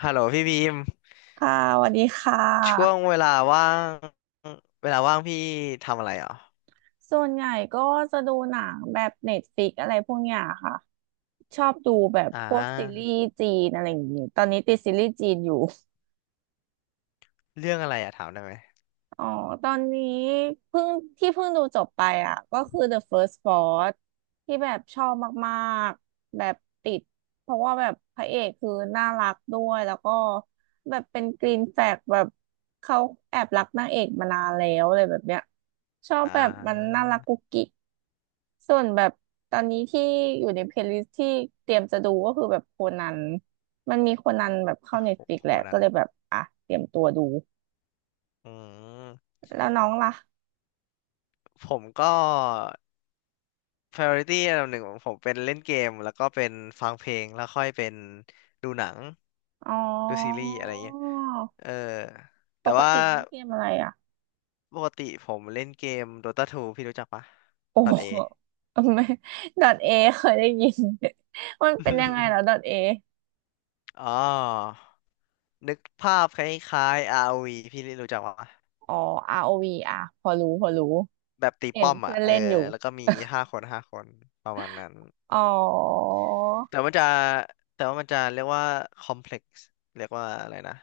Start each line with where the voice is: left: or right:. left: ฮัลโหลพี่บีม
right: ค่ะสวัสดีค่
left: ช่วง
right: ะ
left: เวลาว่างเวลาว่างพี่ทำอะไรเหรอ
right: ส่วนใหญ่ก็จะดูหนังแบบเน็ตฟ i ิกอะไรพวกเนี้ยค่ะ ชอบดูแบบ
left: อ่
right: พวกซีรี
left: า
right: ส์จีนอะไรอย่างงี้ ตอนนี้ติดซีรีส์จีนอยู่
left: เรื่องอะไรอะถามได้ไหม
right: อ๋อตอนนี้เพิ่งที่เพิ่งดูจบไปอ่ะก็คือ The First Boss ที่แบบชอบมากๆ แบบติดเพราะว่าแบบพระเอกคือน่ารักด้วยแล้วก็แบบเป็นกรีนแฟลกแบบเขาแอบรักนางเอกมานานแล้วอะไรแบบเนี้ยชอบ
left: อ่า
right: แบบมันน่ารักกุ๊กกิ๊กส่วนแบบตอนนี้ที่อยู่ในเพลย์ลิสที่เตรียมจะดูก็คือแบบโคนันมันมีโคนันแบบเข้า
left: โอ้
right: เน็ต
left: โห
right: ฟลิกแห
left: ค
right: ละ
left: น
right: ก็
left: นั้น
right: เลยแบบอ่ะเตรียมตัวดู
left: อืม
right: แล้วน้องล่ะ
left: ผมก็ priority อันดับหนึ่งของผมเป็นเล่นเกมแล้วก็เป็นฟังเพลงแล้วค่อยเป็นดูหนัง
right: อ๋อ
left: ดูซีรีส์อะไรเงี้ยเออแต่
right: ปก
left: ว่า
right: ติเล่นเกมอะไรอ่ะ
left: ปกติผมเล่นเกม Dota 2พี่รู้จักปะ
right: โอ
left: .A
right: ้ไม่ดอทเอเคยได้ยินมันเป็นยังไงแล้ว ดอทเอ
left: อ๋อ นึกภาพคล้ายๆ ROV พี่รู้จักปะ
right: อ๋อ ROV อวีอ่ะพอรู้พอรู้
left: แบบตี
right: เห็น
left: ป้อม
right: เพื่
left: อ่ะ
right: อน
left: เออ
right: เล่นอยู่
left: แล้วก็มีห้าคนห้าคนประมาณนั้น
right: อ๋อ
left: แต่มันจะแต่ว่ามันจะเรียกว่าคอมเพล็กซ์เรียกว่าอะไรนะ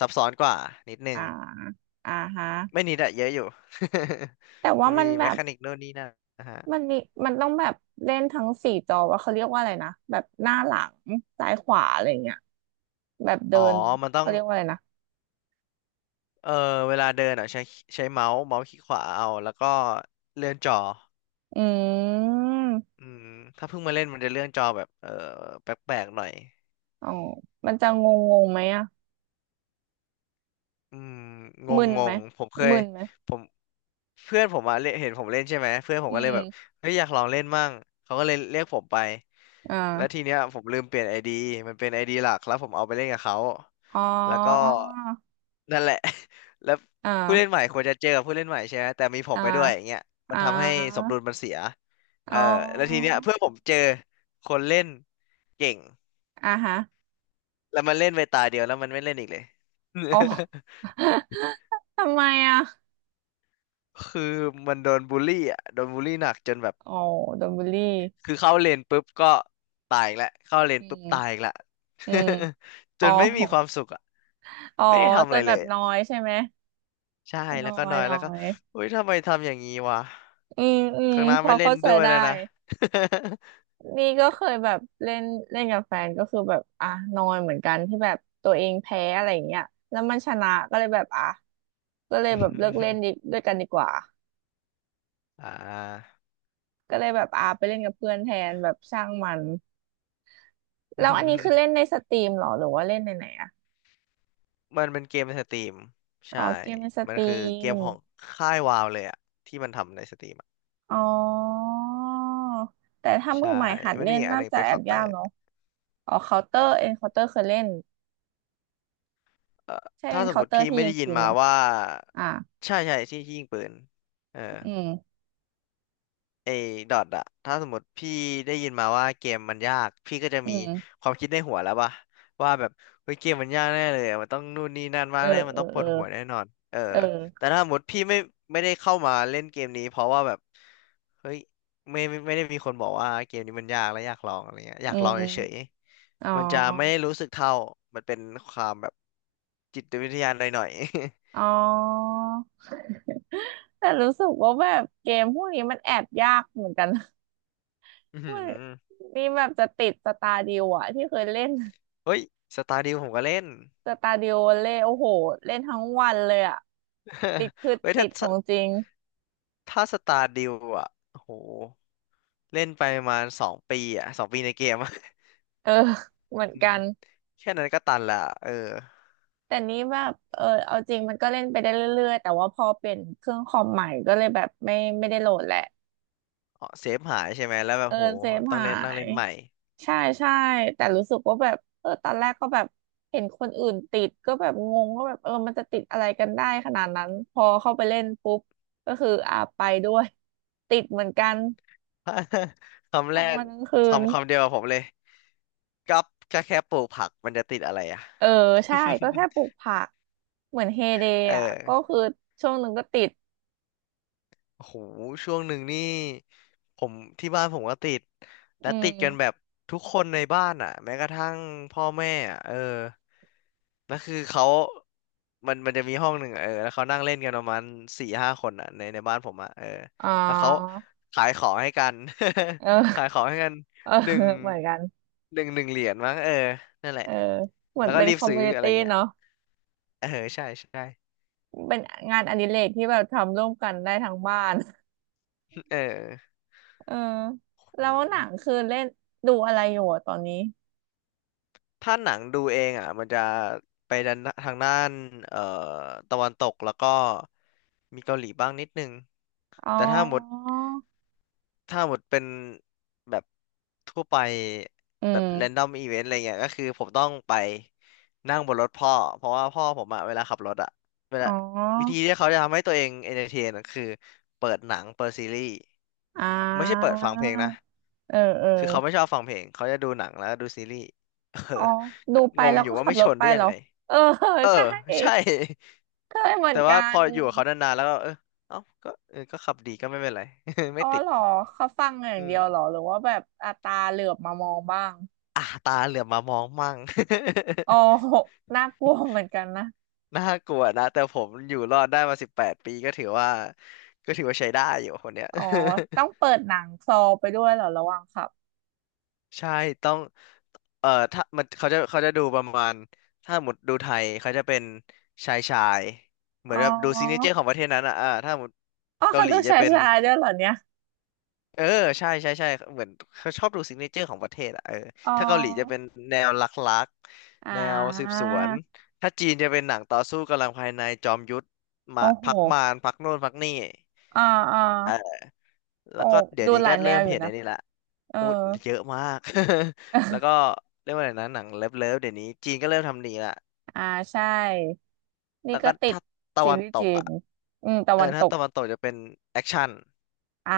left: ซับซ้อนกว่านิดนึ
right: อ่า
left: ง
right: อ่าฮะ
left: ไม่นิดอะเยอะอยู่
right: แต่ว่า
left: มี
right: มันแบ
left: แม
right: บ
left: คานิกโน่นนี่นั่นนะฮะ
right: มันมีมันต้องแบบเล่นทั้งสี่จอว่าเขาเรียกว่าอะไรนะแบบหน้าหลังซ้ายขวาอะไรเงี้ยแบบเดิ
left: อ๋อ
right: น
left: มันต้อ
right: เขา
left: ง
right: เรียกว่าอะไรนะ
left: เออเวลาเดินอ่ะใช้เมาส์เมาส์คลิกขวาเอา แล้วก็เลื่อนจอ
right: อืม
left: อืมถ้าเพิ่งมาเล่นมันจะเลื่อนจอแบบเออแปลกๆหน่อย
right: อ๋อมันจะงงงงไหมอะ
left: อืมงง
right: มึน
left: ง
right: ไหม
left: งผมเคย
right: มึนไหม
left: ผมเพื่อนผมมาเล่นเห็นผมเล่นใช่ไหมเพื่อนผม
right: อื
left: ก็เลยแบบ
right: ม
left: เฮ้ยอยากลองเล่นมั่งเขาก็เลยเรียกผมไปแล้ว
right: อ่า
left: ทีเนี้ยผมลืมเปลี่ยนไอดีมันเป็นไอดีหลักแล้วผมเอาไปเล่นกับเขา
right: อ๋อ
left: แล้วก็นั่นแหละ แล้ว
right: อ่
left: ผู้เล่นให
right: า
left: ม่ควรจะเจอกับผู้เล่นใหม่ใช่ไหมแต่มีผม
right: อ่า
left: ไปด้วยอย่างเงี้ยมั
right: อ่
left: นทำให้สม
right: า
left: ดุลมันเสียเอ
right: อ๋
left: อแล้วที
right: อ
left: เนี้ยเพื่อนผมเจอคนเล่นเก่ง
right: อ่าฮะ
left: แล้วมันเล่นไปตาเดียวแล้วมันไม่เล่นอีกเลย
right: อ๋อ ทำไมอ่ะ
left: คือมันโดนบูลลี่อ่ะโดนบูลลี่หนักจนแบบ
right: อ๋อโดนบูลลี่
left: คือเข้าเลนปุ๊บก็ตายอีกแล้วเข้าเลน
right: อื
left: ปุ๊บตายอี
right: ม
left: กแล้ว
right: อืม
left: จ
right: อ๋อ
left: นไม่มีความสุขอ่ะ
right: อ๋อ
left: ไม่ได้ทำ
right: จ
left: อะไร
right: นแบ
left: เล
right: บ
left: ย
right: น้อ
left: อะ
right: ยใช่ไหม
left: ใช่แล้
right: น้อ
left: วก็น
right: ย
left: อย
right: น้อ
left: แล้วก็
right: ย
left: เฮ้ยทำไมทำอย่างนี้วะ
right: อืมอืม
left: ข้างหน้า
right: พอ
left: ไม่เล่น
right: เข้าใจ
left: ด้วย
right: ได้
left: แล้วนะ
right: นี่ก็เคยแบบเล่นเล่นกับแฟนก็คือแบบอ่ะนอยเหมือนกันที่แบบตัวเองแพ้อะไรอย่างเงี้ยแล้วมันชนะก็เลยแบบอ่ะก็เลยแบบเลิกเล่นดี ด้วยกันดีกว่า
left: อ่า
right: ก็เลยแบบอ่ะไปเล่นกับเพื่อนแทนแบบช่างมันแล้วอันนี้คือเล่นในสตรีมเหรอหรือว่าเล่นในไหนอะ
left: มันเป็นเกมในสตรีม
right: อ๋
left: ใช่
right: อเกมในส
left: มั
right: ต
left: น
right: รี
left: คือเก
right: ม
left: มของค่ายวาวเลยอ่ะที่มันทำในสตรีมอะ
right: อ๋อแต่ถ้ามื
left: ใช่
right: อใหม่หัด
left: มัน
right: เล่
left: มี
right: น
left: อีกอัน
right: น่า
left: หนึ่ง
right: จะ
left: เป็น
right: แอ
left: เคา
right: บ
left: น์เตอ
right: ยาก
left: ร์
right: เนาะอ๋อเคาน์เตอร์เอ็นเคาน์เตอร์เคยเล่น
left: เอ่อ
right: ใช่เอ็
left: ถ้า
right: น
left: สม
right: เคา
left: ม
right: น์เต
left: ติ
right: อร์
left: พี่
right: ที่
left: ไม่
right: ยิง
left: ได้ยิน
right: ปืนไห
left: มา
right: ม
left: ว่า
right: อ่ะ
left: ใช่ใช่ที่ยิงปืนเออ
right: อืม
left: ไอ้ดอทอะ ถ้าสมมติพี่ได้ยินมาว่าเกมมันยาก พี่ก็จะ
right: อื
left: มี
right: ม
left: ความคิดในหัวแล้วป่ะว่าแบบเฮ้ยเกมมันยากแน่เลยอะมันต้องนู่นนี่นั่น
right: เอ
left: มา
right: อ
left: กแน่มั
right: เอ
left: น
right: อ
left: ต้องป
right: เอ
left: ว
right: อ
left: ดหัวแน่นอนเออ
right: เอ
left: แต่
right: อ
left: ถ้าสมมติพี่ไม่ได้เข้ามาเล่นเกมนี้เพราะว่าแบบเฮ้ยไม่ได้มีคนบอกว่าเกมนี้มันยากและอยากลองอะไรเงี้ยอ
right: อื
left: ยากลองเฉย
right: มอ๋อ
left: ๆมันจะไม่ได้รู้สึกเท่ามันเป็นความแบบจิตวิทยาหน่อย
right: อ๋อแต่รู้สึกว่าแบบเกมพวกนี้มันแอบยากเหมือนกันนะ
left: ๆ อือหื
right: ไม่
left: อ
right: นี่แบบจะติดสตาร์ดิวอะที่เคยเล่น
left: เฮ้ยสตาร์ดิวผมก็เล่น
right: สตาร์ดิวเล่โอ้โหเล่นทั้งวันเลยอะติด คือ
left: เฮ้ยถ้า
right: ติดของจริง
left: ถ้าสตาร์ดิวอ่ะโหเล่นไปประมาณสองปีอ่ะสองปีในเกมอะ
right: เออเหมือน
left: อื
right: กั
left: ม
right: น
left: แค่นั้นก็ตันละเออ
right: แต่นี้แบบเออเอาจริงมันก็เล่นไปได้เรื่อยๆแต่ว่าพอเปลี่ยนเครื่องคอมใหม่ก็เลยแบบไม่ได้โหลดแหละ
left: อ๋อเซฟหายใช่ไหมแล้วแบบ
right: เออ
left: โห
right: เซฟ
left: ต้อง
right: หา
left: เล่นนั่งเล่
right: ย
left: นใหม่
right: ใช่ใช่แต่รู้สึกว่าแบบเออตอนแรกก็แบบเห็นคนอื่นติดก็แบบงงว่าแบบเออมันจะติดอะไรกันได้ขนาดนั้นพอเข้าไปเล่นปุ๊บก็คืออ่าไปด้วย ติดเหมือนกัน
left: คำแร
right: ทั้ง
left: ก
right: วันทั้งคืน
left: คำเดียวกับผมเลยกับแค่ปลูกผักมันจะติดอะไรอ่ะ
right: เออใช่ก็แค่ปลูก ผักเหมือนเฮเดย์
left: เอ
right: อ่ะก็
left: อ
right: คือช่วงหนึ่งก็ติด
left: โอ้โหช่วงหนึ่งนี่ผมที่บ้านผมก็ติดและ
right: อื
left: ติดกันแบ
right: ม
left: บทุกคนในบ้านอ่ะแม้กระทั่งพ่อแม่อ่ะเออนั่นคือเขามันจะมีห้องหนึ่งอะเออแล้วเขานั่งเล่นกันประมาณ4-5 คนอ่ะในบ้านผมอ่ะเออ
right: อ๋อ
left: แล้วเขาขายของให้กัน
right: เอ
left: ขายข
right: อ
left: องให้กัน
right: เออ
left: หนึ่ง
right: เหมือนกัน
left: หนึ่งเหรียญมั้งเออนั่นแหละ
right: เออเหมือ
left: แล้
right: น
left: วก็
right: เป็น
left: รี
right: ค
left: บ
right: อม
left: ซื้
right: มู
left: อ
right: นิ
left: อะไร
right: ตี้
left: เงี้ย
right: เนาะ
left: เออใช่ใช่
right: เป็นงานอดิเรกที่แบบทำร่วมกันได้ทั้งบ้าน
left: เออ
right: เออแล้วหนังคือเล่นดูอะไรอยู่อะตอนนี้
left: ถ้าหนังดูเองอ่ะมันจะไปด้านทางด้านเอ่อตะวันตกแล้วก็มีเกาหลีบ้างนิดนึง
right: อ๋อ
left: แต่ถ้าหมดเป็นแบบทั่วไป
right: อื
left: แบ
right: ม
left: บแรนดอมอีเวนต์อะไรเงี้ยก็คือผมต้องไปนั่งบนรถพ่อเพราะว่าพ่อผมอ่ะเวลาขับรถอ่ะเวลา
right: อ๋อ
left: วิธีที่เขาจะทำให้ตัวเองเอนเตอร์เทนก็คือเปิดหนังเปิดซีรีส์
right: อ่
left: ไม่ใช่เปิ
right: า
left: ดฟังเพลงนะ
right: เออเออ
left: คือเขาไม่ชอบฟังเพลงเขาจะดูหนังแล้วก็ดูซีรีส์เออ
right: อ๋อ ดู
left: ก็
right: ไป
left: งง
right: แล้ว
left: อยู่
right: ก็
left: ว่า
right: ขับ
left: ไม่
right: ร
left: ช
right: ถ
left: น
right: ไป
left: ได้ยั
right: เหร
left: ง
right: อ
left: ไง
right: เออ
left: เออ
right: ใช่
left: ใช่
right: เคยเห มือน
left: แต่ว่า
right: กั
left: พ
right: น
left: ออยู่กับเขานานๆแล้วก็เออเอ้าก็เออก็ขับดีก็ไม่เป็นไร ไม่
right: อ๋อ
left: ติด
right: เหรอเขาฟังอย่าง
left: อื
right: เดี
left: ม
right: ยวเหรอหรือว่าแบบอาตาเหลือบมามองบ้าง
left: อ่ะตาเหลือบมามองมั่ง
right: อ๋อ น่ากลัวเหมือนกันนะ
left: น่ากลัวนะแต่ผมอยู่รอดได้มา18 ปีก็ถือว่าก็ถือว่าใช้ได้อยู่คนเนี้ย
right: อ๋อต้องเปิดหนังคลอไปด้วยเหรอระหว่างขับ
left: ใช่ต้องเอ่อถ้ามันเขาจะดูประมาณถ้าหมดดูไทยเขาจะเป็นชายชายเหมือ
right: อ๋
left: น
right: อ
left: แบบดูซิกเนเจอร์ของประเทศนั้นอ่ะอ่าถ้าหมด
right: อ๋อ
left: เกา
right: เขา
left: หลี
right: ดู
left: จะ
right: ชา
left: เป็น
right: ยๆด้วยเหรอเนี่ย
left: เออใช่ใช่ใช่เหมือนเขาชอบดูซิกเนเจอร์ของประเทศอะเออ
right: อ๋
left: ถ้าเกาหลีจะเป็
right: อ
left: นแนวลัก
right: อ่
left: แนวสืบ
right: า
left: สวนถ้าจีนจะเป็นหนังต่อสู้กำลังภายในจอมยุทธมา
right: โอ้โห
left: พักมารพักโน่นพักนี่
right: อ่าอ่า
left: เออแล้
right: โอ้
left: วก็เดี๋ย
right: ดู
left: วนี้
right: หลา
left: ก็
right: ยแน
left: เริ่
right: ว
left: ม
right: อยู่
left: เห็น
right: นะ
left: ไอ้นี่ละ
right: เออ
left: อุ้ยเยอะมาก แล้ว ก็เรียกว่าอะไรนะหนังเลิฟเดี๋ยวนี้จีนก็เริ่มทำหนีละ
right: อ่าใช่นี่
left: แล้ว
right: ก็
left: ก็
right: ติด
left: ถ้าตะ
right: ซี
left: วัน
right: รีส์
left: ต
right: จี
left: ก
right: น
left: อ่ะ
right: อืมตะ
left: เอ
right: วั
left: อ
right: นต
left: ถ้า
right: ก
left: ตะวันตกจะเป็นแอคชั่น
right: อ่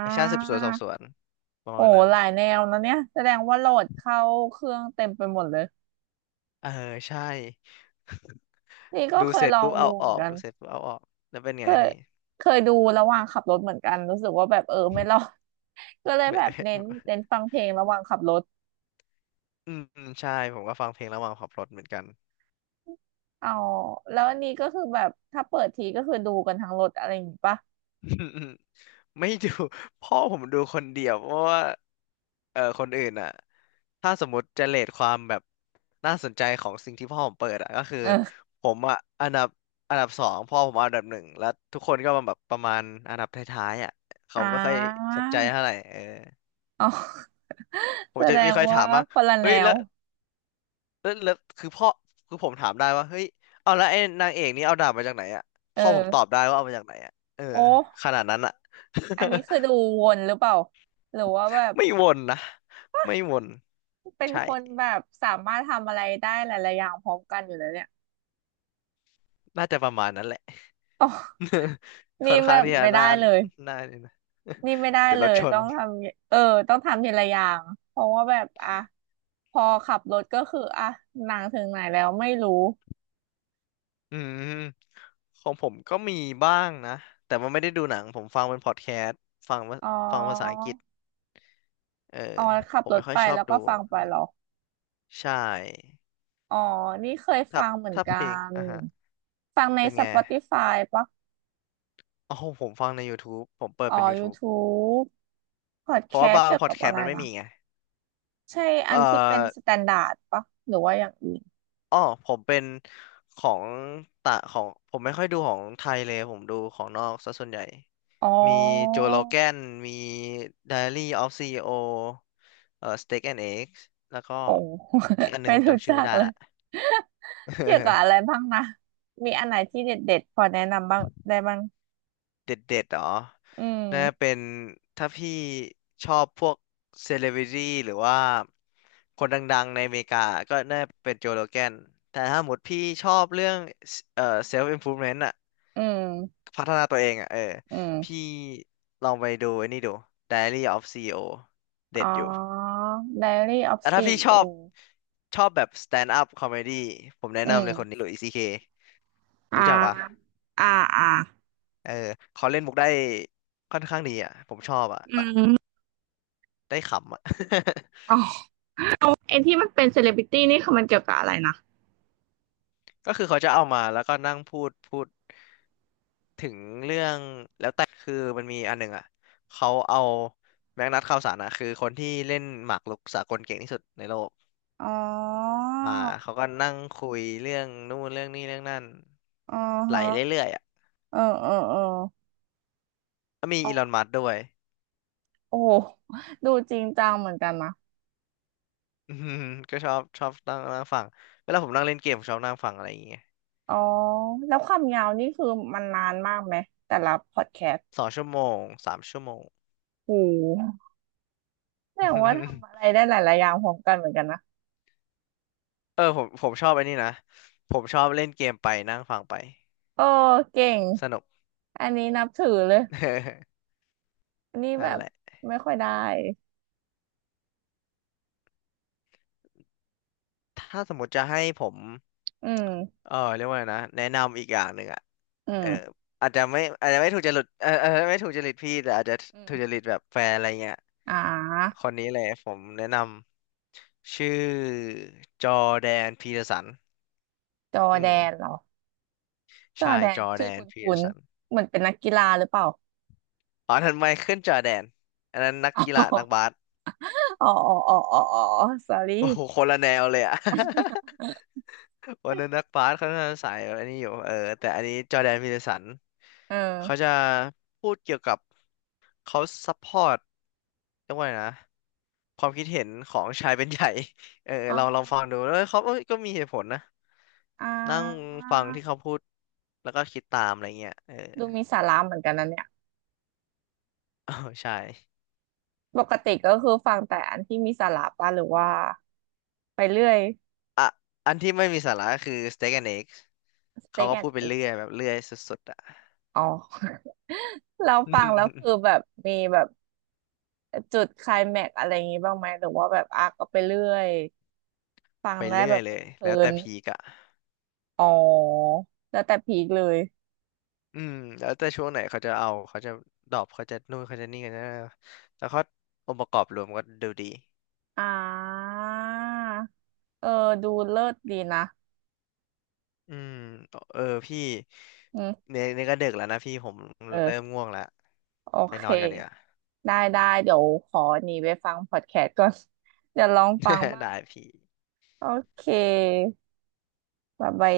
left: แอ
right: า
left: คชั่นสืบสวนสอบสวนประ
right: โอ้
left: มาณนั้น
right: หลายแนวนะเนี่ยแสดงว่าโหลดเข้าเครื่องเต็มไปหมดเลย
left: เออใช่
right: นี่ก็
left: ดู
right: เค
left: เส
right: ย
left: ร็จ
right: ลอง
left: ปุ๊บ
right: ดู
left: เอาอ
right: เหมือ
left: อ
right: น
left: ก
right: กัน
left: ดูเสร็จปุ๊บเอาออกแล้วเป็น
right: เค
left: ไง
right: ย
left: พี่
right: ดูระหว่างขับรถเหมือนกันรู้สึกว่าแบบเออไม่รอด ก็เลย
left: ไม่
right: แบบเน้นฟังเพลงระหว่างขับรถ
left: อืมอืมใช่ผมก็ฟังเพลงระหว่างขับรถเหมือนกัน
right: อ๋อแล้วอันนี้ก็คือแบบถ้าเปิดทีก็คือดูกันทั้งรถอะไรอย่างงี้ปะ
left: อืมอืมไม่ดู พ่อผมดูคนเดียวเพราะว่าเออคนอื่นอ่ะถ้าสมมติจะเรทความแบบน่าสนใจของสิ่งที่พ่อผมเปิดอ่ะก็คือ
right: เออ
left: ผมอ่ะอันดับสองพ่อผมอันดับหนึ่งแล้วทุกคนก็มาแบบประมาณอันดับท้ายๆอ่ะเขา
right: อ่
left: ไม่ค่อย
right: า
left: สนใจเท่าไหร่เออ
right: อ๋อ
left: ผ
right: แส
left: มจะ
right: ด
left: ไมี
right: ง
left: ใค่อยถา
right: ว่า
left: มว่า
right: คนละแน
left: เฮ้ย
right: ว
left: แล้ว แล้วคือพ่อคือผมถามได้ว่าเฮ้ยเอาแล้วไอ้นางเอกนี่เอาดาบมาจากไหนอ่ะ
right: เอ
left: พ่อผมตอบ
right: อ
left: ได้ว่าเอามาจากไหนอ่ะเออ
right: โอ้
left: ขนาดนั้นอ่ะ
right: อัน นี้คือดูวนหรือเปล่าหรือว่าแบบ
left: ไม่วนนะไม่วน
right: เป็น
left: ใช่
right: คนแบบสามารถทำอะไรได้หลายๆอย่างพร้อมกันอยู่แล้วเนี่ย
left: น่าจะประมาณนั้นแหละ
right: อ๋อ
left: ค่
right: นี่
left: อน
right: แบ
left: ข้าง
right: บ
left: ที่จะ
right: ไม่ได้
left: น่า
right: เลย
left: นี่นะ
right: นี่ไม่ได้
left: เดี๋ยว
right: เล
left: เรา
right: ย
left: ช
right: ต้
left: น
right: องทำเออต้องทำทีละอย่าง เพราะว่าแบบอ่ะพอขับรถก็คืออ่ะหนังถึงไหนแล้วไม่รู้
left: อืมของผมก็มีบ้างนะแต่มันไม่ได้ดูหนังผมฟังเป็นพอดแคสต์ฟังว่า
right: อ๋อ
left: ฟังภาษาอังกฤษเออ
right: อ๋อขับ
left: ผม
right: รถ
left: ไม่ค่อ
right: ไป
left: ยชอบ
right: แล้ว
left: ดู
right: ก็ฟังไป
left: อะไร
right: เหรอ
left: ใช่
right: อ๋อ นี่เคย
left: ถ้า
right: ฟังเหมือน
left: ถ้า
right: กั
left: เพลง
right: น
left: อ่ะฮะ
right: ฟังใน
left: เป็นไง
right: Spotify ปะ
left: โอ้โหผมฟังใน YouTube ผมเปิด
right: อ๋อ
left: เป็น YouTube
right: YouTube p o ด
left: เพ
right: แค
left: ราะว่า
right: ส t
left: บาง
right: เกี่ยว
left: พอ
right: กั
left: ด
right: บ
left: แค
right: อะ
left: สต์
right: ไร
left: มันไม่
right: นะ
left: มีไง
right: ใช่อั
left: เอ่อ
right: นที่เป็นสแตนดาร์ดปะหรือว่าอย่างอื่น
left: อ้อผมเป็นของต่างของผมไม่ค่อยดูของไทยเลยผมดูของนอกซะส่วนใหญ่
right: อ๋
left: มีโจ
right: อ
left: โ o แกนมี Diary of CEO Steak and Eggs แล้วก็
right: โอ้
left: อีกอัน หนึง
right: ไม่
left: ผม
right: รู้
left: จำชื่
right: จั
left: อไม่
right: ก
left: ได้
right: เลย
left: ละ
right: เกี่ยวกับอะไร บ้างนะ มีอันไหนที่เด็ดๆพอแนะนำบ้างได้บ้าง
left: เด็ดๆเหรอ
right: อื
left: น่าเป็
right: ม
left: นถ้าพี่ชอบพวกเซเลบริตี้หรือว่าคนดังๆในอเมริกาก็น่าเป็นโจโรแกนแต่ถ้าหมดพี่ชอบเรื่องเซลฟ์อิมพูมเมนต์อะ
right: อืม
left: พัฒนาตัวเองอะเออ
right: อื
left: พี่
right: ม
left: ลองไปดูไอ้นี่ดู Diary of ซีอีโอเด็
right: อ๋
left: ด
right: อ
left: อยู่
right: Diary of
left: แต่ถ้าพี่ชอบ
right: CEO อ
left: ชอบแบบ stand up comedy ผมแนะ
right: โออื
left: นำ
right: ม
left: เลยคนนี้หลุยส์ซีเค
right: อ่
left: รู้จักปะ
right: าอ่าอ่า
left: เออเขาเล่นมุกได้ค่อนข้างดีอ่ะผมชอบอ่ะ
right: อืม
left: ได้ขำอ่ะ
right: อ๋อ ไอ้ที่มันเป็นเซเลบริตี้นี่คือมันเกี่ยวกับอะไรนะ
left: ก็คือเขาจะเอามาแล้วก็นั่งพูดถึงเรื่องแล้วแต่คือมันมีอันหนึ่งอ่ะเขาเอาแม็กนัสข่าวสารอ่ะคือคนที่เล่นหมากรุกสากลเก่งที่สุดในโลก
right: อ๋อ
left: มาเขาก็นั่งคุยเรื่องนู่นเรื่องนี้เรื่องนั่น
right: อ๋อ
left: ไหล
right: ฮะ
left: เรื่อยๆอ่ะ
right: เออเออเออ
left: ก็มี
right: อ๋อ
left: อีลอนมัสก์ด้วย
right: โอ้โห ดูจริงจังเหมือนกันนะ
left: อืมก็ชอบนั่งนั่งฟังเวลาผมนั่งเล่นเกมผมชอบนั่งฟังอะไรอย่างเงี้ย
right: อ๋อ แล้วความยาวนี่คือมันนานมากไหมแต่ละพอดแคสต์
left: สองชั่วโมงสามชั่วโมง
right: โอ้โหแสดงว่าทำอะไร ได้หลายๆอย่างพร้อมกันเหมือนกันนะ
left: เออผมชอบไอ้นี่นะผมชอบเล่นเกมไปนั่งฟังไป
right: เออเก่ง
left: สนุก
right: อันนี้นับถือเลย อันนี้แบ
left: นั่น
right: บ
left: แหละ
right: ไม่ค่อยได้
left: ถ้าสมมติจะให้ผม
right: อืม
left: เออเรียกว่าไงนะแนะนำอีกอย่างหนึ่งอ่ะ
right: อื
left: เออ
right: ม
left: อาจจะไม่ถูกจริตเออไม่ถูกจริตพี่แต่อาจจะ
right: อืม
left: ถูกจริตแบบแฟนอะไรเงี้ย
right: อ่
left: ค
right: า
left: นนี้เลยผมแนะนำชื่อจอร์แดนพีเตอร์สัน
right: จอ
left: อื
right: ร์แด
left: ม
right: นเหรอจอ
left: ใช่
right: ร์แด
left: จ
right: น
left: อร์
right: ชื่
left: แด
right: อค
left: นพีเตอ
right: ุ้น
left: ร์สัน
right: ๆเหมือนเป็นนักกีฬาหรือเปล่า
left: อ๋อทันไมเคิลจอร์แดนอันนั้นนักกีฬานักบาส
right: อ๋ออ๋ออ๋ออ๋ออ๋อ sorry
left: โอ้โหคนละแนวเลยอ่ะ วันนั้นนักบาสเขาน่าจะสายอันนี้อยู่เออแต่อันนี้จอร์แดนพีเทอร์สัน
right: เ
left: เขา
right: ออ
left: จะพูดเกี่ยวกับเขาซัพพอร์ตเรียกว่าไงนะความคิดเห็นของชายเป็นใหญ่ เออ
right: อ๋อ
left: เราลองฟังดูแล้วเขาเอ้ยก็มีเหตุผลนะ
right: อ่
left: นั่ง
right: า
left: ฟังที่เขาพูดแล้วก็คิดตามอะไรเงี้ยเออ
right: ดูมีสาระเหมือนกันนะเนี่ย
left: อ๋อใช่
right: ปกติก็คือฟังแต่อันที่มีสาระป่ะหรือว่าไปเรื่อย
left: อ่ะอันที่ไม่มีสาระคือ Steak and Eggs เขา
right: steak
left: ก็พู
right: and
left: ดไป
right: egg
left: เรื่อยแบบเรื่อยสุดๆอ่ะ
right: อ๋อ เราฟังแล้วคือแบบมีแบบจุดไคลแม็กซ์อะไรอย่างงี้บ้างไหมหรือว่าแบบอ่ะก็ไปเรื่อยฟั ง
left: ไป
right: ได้
left: เรื่
right: แบ
left: อย
right: บ
left: เลย
right: เพลิ
left: แล้วแต่
right: น
left: พีกอะ
right: ๆอ๋อแล้วแต่พีคเลย
left: อืมแล้วแต่ช่วงไหนเขาจะเอาเขาจะดรอปเขาจะนู่นเขาจะนี่กันนะแล้วเขาองค์ประกอบรวมก็ดูดี
right: อ่าเออดูเลิศดีนะ
left: อืมเออพี่
right: อืม
left: เนี่ยก็ดึกแล้วนะพี่ผม
right: เอ
left: เริ่ม
right: อ
left: ง่วงแล้ว
right: โอ
left: ไป
right: เค
left: นอนก่อนดีกว่า
right: ได้ได้ เดี๋ยวขอหนีไปฟังพอดแคสต์ก่อน เดี๋ยวลองฟัง บ้าง
left: ได้พี่
right: โอเคบ๊ายบาย